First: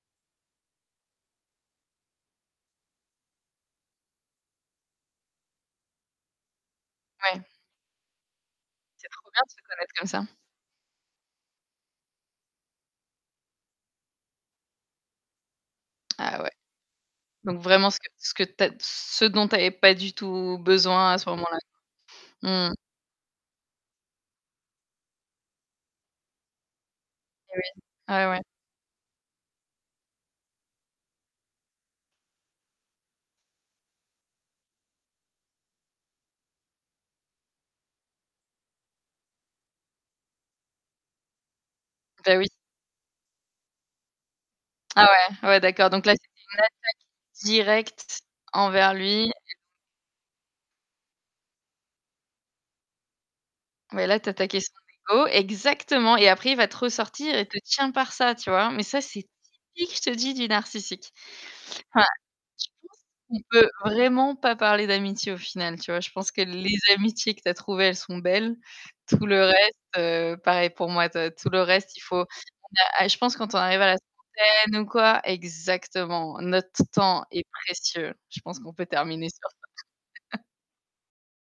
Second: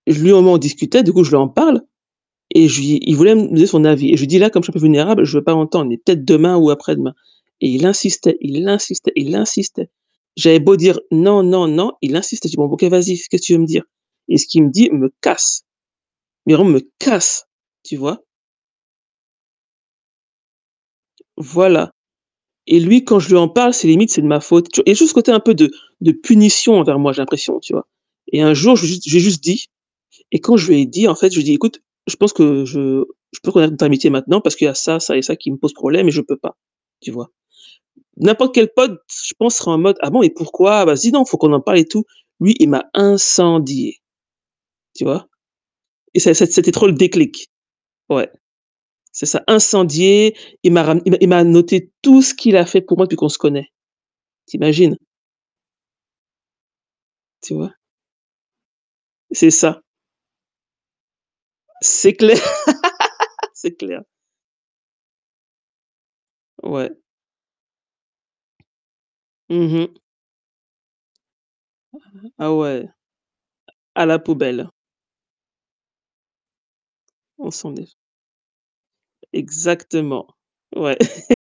Lui au moins on discutait, du coup je lui en parle et je lui il voulait me donner son avis. Et je lui dis: «Là, comme je suis un peu vulnérable, je veux pas entendre, mais peut-être demain ou après-demain» Ouais. et il insistait, il C'est insistait, trop il bien de se insistait. connaître comme ça. J'avais beau dire: «Non, non, non», il insiste et j'ai dit: «Bon OK, vas-y, qu'est-ce que tu veux me dire?» et ce qu'il me dit, il me casse. Ah ouais. Mais vraiment me casse! Donc vraiment Tu ce que vois? ce que tu as ce dont tu avais pas du tout besoin à ce moment-là. Voilà. Mmh. Et lui quand je lui en parle, c'est limite c'est de ma faute. Tu et juste côté un peu de de punition envers moi j'ai Et l'impression, oui, tu vois? ah ouais. Et un jour, j'ai juste j'ai juste dit, et quand je lui ai dit en fait, je lui dis: «Écoute, je pense que je je peux connaître notre amitié maintenant parce qu'il y a ça, ça et ça qui me posent problème et je peux pas», tu vois? N'importe quel pote, je pense, serait en mode: «Ah bon et pourquoi? Vas-y, non, faut qu'on en parle et tout». Bah oui. Lui, il m'a incendié, tu Ah vois? ouais, ouais d'accord. Donc là, Et c'était c'est c'est une c'était attaque, trop le déclic, directe ouais. envers C'est lui ça, [unintelligible] incendié, il m'a ra il m'a il m'a noté tout ce qu'il a fait pour moi depuis qu'on se connaît, Ouais là tu as ta tu question imagines. d'ego, exactement et après il va te ressortir et Tu te vois? tient par ça tu vois, mais ça c'est C'est ça. typique je te dis du narcissique. Enfin, C'est clair, je pense qu'on peut c'est clair. vraiment pas parler d'amitié au final, tu vois? Je pense que les Ouais. amitiés que tu as trouvées elles sont belles, tout le Mmh reste, mh. heu, pareil pour moi toi, tout le reste il faut [unintelligible] Ah ouais. [unintelligible] je pense quand on arrive à la À la poubelle. trentaine ou quoi exactement, notre temps est On s'en est précieux. Je pense qu'on peut terminer sur ça. Exactement. Ouais.